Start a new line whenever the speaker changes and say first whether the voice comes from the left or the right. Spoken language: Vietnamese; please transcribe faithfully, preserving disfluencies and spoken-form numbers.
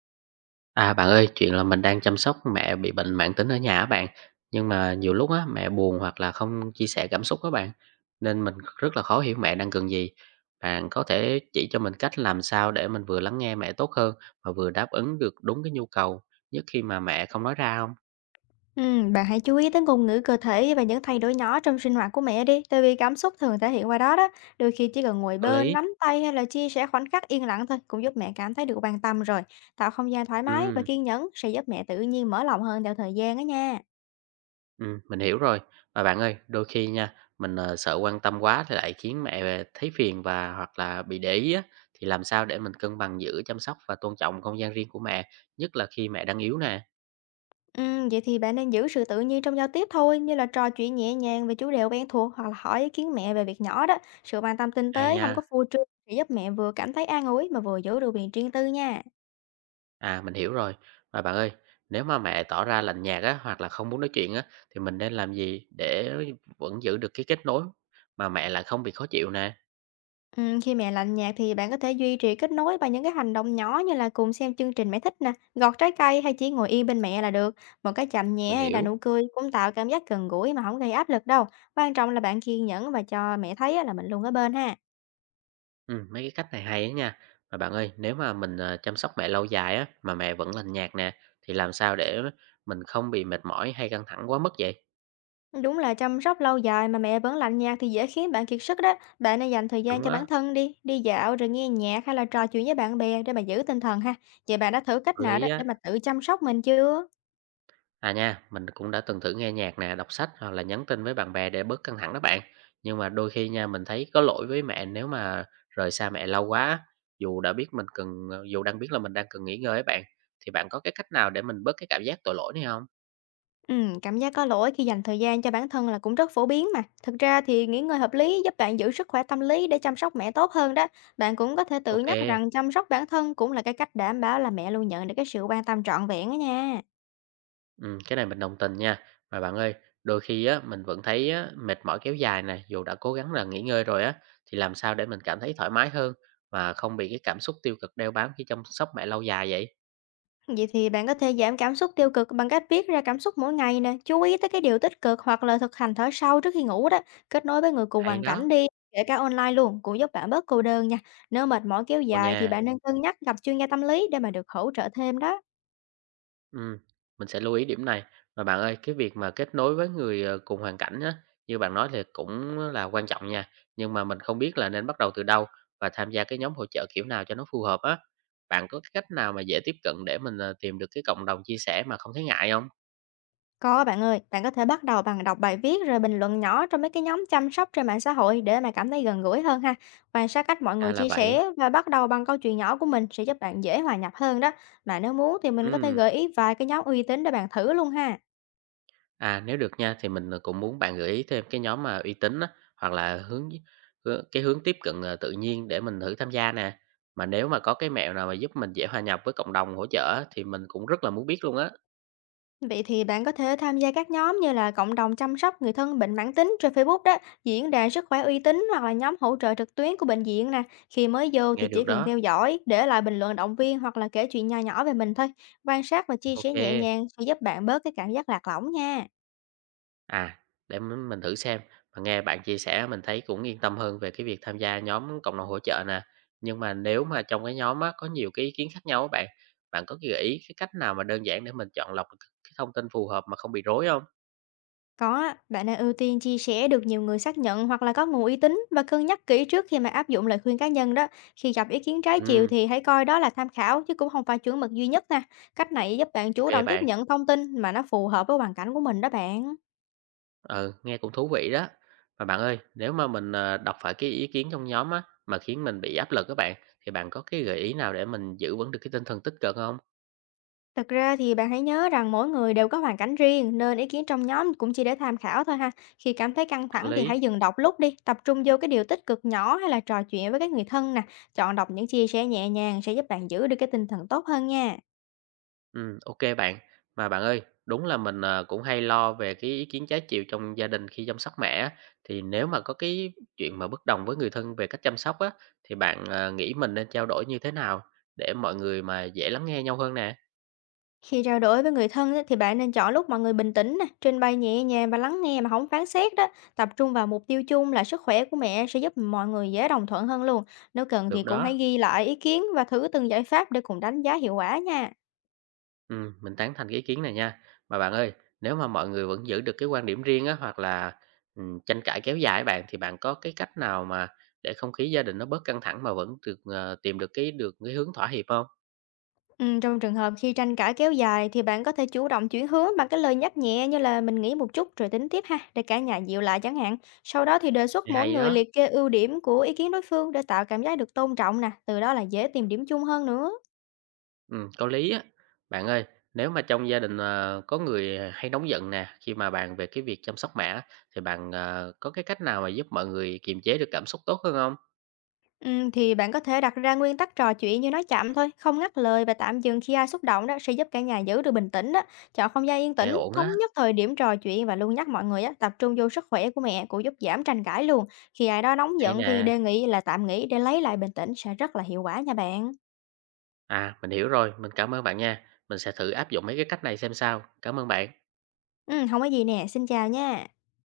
right: À, bạn ơi, chuyện là mình đang chăm sóc mẹ bị bệnh mãn tính ở nhà á bạn, nhưng mà nhiều lúc á mẹ buồn hoặc là không chia sẻ cảm xúc á bạn, nên mình rất là khó hiểu mẹ đang cần gì. Bạn có thể chỉ cho mình cách làm sao để mình vừa lắng nghe mẹ tốt hơn mà vừa đáp ứng được đúng cái nhu cầu, nhất khi mà mẹ không nói ra không?
left: Ừm, bạn hãy chú ý tới ngôn ngữ cơ thể và những thay đổi nhỏ trong sinh hoạt của mẹ đi, tại vì cảm xúc thường thể hiện qua đó đó. Đôi khi chỉ cần ngồi
right: Có
left: bên,
right: lý.
left: nắm tay hay là chia sẻ khoảnh khắc yên lặng thôi cũng giúp mẹ cảm thấy được quan tâm rồi. Tạo không gian thoải mái và
right: Ừ.
left: kiên nhẫn sẽ giúp mẹ tự nhiên mở lòng hơn theo thời gian đó nha.
right: Ừm, mình hiểu rồi. Mà bạn ơi, đôi khi nha, mình, ờ, sợ quan tâm quá thì lại khiến mẹ về thấy phiền và hoặc là bị để ý á, thì làm sao để mình cân bằng giữa chăm sóc và tôn trọng không gian riêng của mẹ, nhất là khi mẹ đang yếu nè?
left: Ừm, vậy thì bạn nên giữ sự tự nhiên trong giao tiếp thôi, như là trò chuyện nhẹ nhàng về chủ đề quen thuộc hoặc là hỏi ý kiến mẹ về việc nhỏ đó. Sự quan tâm tinh
right: Hay
left: tế
right: nha.
left: không có phô trương sẽ giúp mẹ vừa cảm thấy an ủi mà vừa giữ được quyền riêng tư nha.
right: À, mình hiểu rồi. Mà bạn ơi, nếu mà mẹ tỏ ra lạnh nhạt á, hoặc là không muốn nói chuyện á, thì mình nên làm gì để vẫn giữ được cái kết nối mà mẹ lại không bị khó chịu nè?
left: Ừm, khi mà lạnh nhạt thì bạn có thể duy trì kết nối bằng những cái hành động nhỏ như là cùng xem chương trình mẹ thích nè, gọt trái cây hay chỉ ngồi yên bên mẹ là được. Một cái chạm nhẹ
right: Mình
left: hay là
right: hiểu.
left: nụ cười cũng tạo cảm giác gần gũi mà không gây áp lực đâu. Quan trọng là bạn kiên nhẫn và cho mẹ thấy á là mình luôn ở bên ha.
right: Ừm, mấy cái cách này hay á nha. Mà bạn ơi, nếu mà mình, ờ, chăm sóc mẹ lâu dài á, mà mẹ vẫn lành nhạt nè, thì làm sao để mình không bị mệt mỏi hay căng thẳng quá mức vậy?
left: Đúng là chăm sóc lâu dài mà mẹ vẫn lạnh nhạt thì dễ khiến bạn kiệt sức đó. Bạn nên dành thời gian
right: Đúng
left: cho bản
right: á,
left: thân đi, đi dạo rồi nghe nhạc hay là trò chuyện với bạn bè để mà giữ tinh thần ha. Vậy bạn đã thử cách
right: có
left: nào
right: lý
left: đó
right: á.
left: để mà tự chăm sóc mình chưa?
right: À nha, mình cũng đã từng thử nghe nhạc nè, đọc sách hoặc là nhắn tin với bạn bè để bớt căng thẳng đó bạn. Nhưng mà đôi khi nha, mình thấy có lỗi với mẹ nếu mà rời xa mẹ lâu quá á, dù đã biết mình cần ờ, dù đang biết là mình đang cần nghỉ ngơi ấy bạn. Thì bạn có cái cách nào để mình bớt cái cảm giác tội lỗi này không?
left: Ừm, cảm giác có lỗi khi dành thời gian cho bản thân là cũng rất phổ biến mà. Thực ra thì nghỉ ngơi hợp lý giúp bạn giữ sức khỏe tâm lý để chăm sóc mẹ tốt hơn đó. Bạn cũng có thể tự nhắc
right: OK.
left: rằng chăm sóc bản thân cũng là cái cách đảm bảo là mẹ luôn nhận được cái sự quan tâm trọn vẹn đó nha.
right: Ừm, cái này mình đồng tình nha. Mà bạn ơi, đôi khi á mình vẫn thấy á mệt mỏi kéo dài này, dù đã cố gắng là nghỉ ngơi rồi á, thì làm sao để mình cảm thấy thoải mái hơn và không bị cái cảm xúc tiêu cực đeo bám khi chăm sóc mẹ lâu dài vậy?
left: Vậy thì bạn có thể giảm cảm xúc tiêu cực bằng cách viết ra cảm xúc mỗi ngày nè, chú ý tới cái điều tích cực hoặc là thực hành thở sâu trước khi ngủ đó, kết nối với người cùng
right: Hay
left: hoàn cảnh
right: đó,
left: đi, kể cả online luôn, cũng giúp bạn bớt cô đơn nha. Nếu mệt mỏi kéo
right: ồ
left: dài thì
right: nhà,
left: bạn nên cân nhắc gặp chuyên gia tâm lý để mà được hỗ trợ thêm đó.
right: ừm, mình sẽ lưu ý điểm này. Mà bạn ơi, cái việc mà kết nối với người, ờ, cùng hoàn cảnh á, như bạn nói thì cũng là quan trọng nha, nhưng mà mình không biết là nên bắt đầu từ đâu và tham gia cái nhóm hỗ trợ kiểu nào cho nó phù hợp á. Bạn có cái cách nào mà dễ tiếp cận để mình, ờ, tìm được cái cộng đồng chia sẻ mà không thấy ngại không?
left: Có bạn ơi, bạn có thể bắt đầu bằng đọc bài viết rồi bình luận nhỏ trong mấy cái nhóm chăm sóc trên mạng xã hội để mà cảm thấy gần gũi hơn ha. Quan sát cách mọi
right: À,
left: người
right: là
left: chia
right: vậy.
left: sẻ và bắt đầu bằng câu chuyện nhỏ của mình sẽ giúp bạn dễ hòa nhập hơn đó. Mà nếu muốn thì mình có thể
right: Ừm,
left: gợi ý vài cái nhóm uy tín để bạn thử luôn ha.
right: à, nếu được nha thì mình, ờ, cũng muốn bạn gợi ý thêm cái nhóm mà uy tín á, hoặc là hướng hướng cái hướng tiếp cận, ờ, tự nhiên để mình thử tham gia nè. Mà nếu mà có cái mẹo nào mà giúp mình dễ hòa nhập với cộng đồng hỗ trợ á, thì mình cũng rất là muốn biết luôn á.
left: Vậy thì bạn có thể tham gia các nhóm như là cộng đồng chăm sóc người thân bệnh mãn tính trên Facebook đó, diễn đàn sức khỏe uy tín hoặc là nhóm hỗ trợ trực tuyến của bệnh viện nè. Khi mới vô
right: Nghe
left: thì chỉ
right: được
left: cần
right: đó,
left: theo dõi, để lại bình luận động viên hoặc là kể chuyện nho nhỏ về mình thôi. Quan sát và chia sẻ nhẹ
right: ok.
left: nhàng sẽ giúp bạn bớt cái cảm giác lạc lõng nha.
right: À, để m mình thử xem, mà nghe bạn chia sẻ mình thấy cũng yên tâm hơn về cái việc tham gia nhóm cộng đồng hỗ trợ nè. Nhưng mà nếu mà trong cái nhóm á, có nhiều cái ý kiến khác nhau á bạn, bạn có gợi ý cái cách nào mà đơn giản để mình chọn lọc được cái thông tin phù hợp mà không bị rối không?
left: Có á, bạn nên ưu tiên chia sẻ được nhiều người xác nhận hoặc là có nguồn uy tín và cân nhắc kỹ trước khi mà áp dụng lời khuyên cá nhân đó. Khi gặp ý kiến trái chiều
right: Ừ,
left: thì hãy coi đó là tham khảo chứ cũng không phải chuẩn mực duy nhất nè. Cách này giúp bạn
right: ok
left: chủ động tiếp
right: bạn,
left: nhận thông tin mà nó phù hợp với hoàn cảnh của mình đó bạn.
right: ừ, nghe cũng thú vị đó. Mà bạn ơi, nếu mà mình, ờ, đọc phải cái ý kiến trong nhóm á, mà khiến mình bị áp lực các bạn, thì bạn có cái gợi ý nào để mình giữ vững được cái tinh thần tích cực không?
left: Thật ra thì bạn hãy nhớ rằng mỗi người đều có hoàn cảnh riêng nên ý kiến trong nhóm cũng chỉ để tham khảo thôi ha. Khi cảm thấy căng
right: Có
left: thẳng thì
right: lý,
left: hãy dừng đọc lúc đi, tập trung vô cái điều tích cực nhỏ hay là trò chuyện với các người thân nè. Chọn đọc những chia sẻ nhẹ nhàng sẽ giúp bạn giữ được cái tinh thần tốt hơn nha.
right: ừ, ok bạn. Mà bạn ơi, đúng là mình, ờ, cũng hay lo về cái ý kiến trái chiều trong gia đình khi chăm sóc mẹ á, thì nếu mà có cái chuyện mà bất đồng với người thân về cách chăm sóc á, thì bạn, ờ, nghĩ mình nên trao đổi như thế nào để mọi người mà dễ lắng nghe nhau hơn nè?
left: Khi trao đổi với người thân á, thì bạn nên chọn lúc mọi người bình tĩnh nè, trình bày nhẹ nhàng và lắng nghe mà không phán xét đó. Tập trung vào mục tiêu chung là sức khỏe của mẹ sẽ giúp mọi người dễ đồng thuận hơn luôn. Nếu cần
right: Được
left: thì cũng
right: đó.
left: hãy ghi lại ý kiến và thử từng giải pháp để cùng đánh giá hiệu quả nha.
right: Ừm, mình tán thành cái ý kiến này nha. Mà bạn ơi, nếu mà mọi người vẫn giữ được cái quan điểm riêng á, hoặc là, ừm, tranh cãi kéo dài bạn, thì bạn có cái cách nào mà để không khí gia đình nó bớt căng thẳng mà vẫn được, ờ, tìm được cái được cái hướng thỏa hiệp không?
left: Ừ, trong trường hợp khi tranh cãi kéo dài thì bạn có thể chủ động chuyển hướng bằng cái lời nhắc nhẹ như là mình nghĩ một chút rồi tính tiếp ha để cả nhà dịu lại chẳng hạn. Sau đó thì đề xuất
right: Thì
left: mỗi
right: hay
left: người
right: đó,
left: liệt kê ưu điểm của ý kiến đối phương để tạo cảm giác được tôn trọng nè, từ đó là dễ tìm điểm chung hơn nữa.
right: ừm, có lý á. Bạn ơi, nếu mà trong gia đình, ờ, có người ờ, hay nóng giận nè, khi mà bàn về cái việc chăm sóc mẹ á, thì bạn, ờ, có cái cách nào mà giúp mọi người kiềm chế được cảm xúc tốt hơn không?
left: Ừm, thì bạn có thể đặt ra nguyên tắc trò chuyện như nói chậm thôi, không ngắt lời và tạm dừng khi ai xúc động đó sẽ giúp cả nhà giữ được bình tĩnh đó. Chọn không gian yên
right: Nghe
left: tĩnh,
right: ổn
left: thống
right: á,
left: nhất thời điểm trò chuyện và luôn nhắc mọi người á, tập trung vô sức khỏe của mẹ cũng giúp giảm tranh cãi luôn. Khi ai đó nóng
right: hay
left: giận thì
right: nè.
left: đề nghị là tạm nghỉ để lấy lại bình tĩnh sẽ rất là hiệu quả nha bạn.
right: À, mình hiểu rồi, mình cảm ơn bạn nha. Mình sẽ thử áp dụng mấy cái cách này xem sao. Cảm ơn bạn.
left: Ừ, không có gì nè, xin chào nha.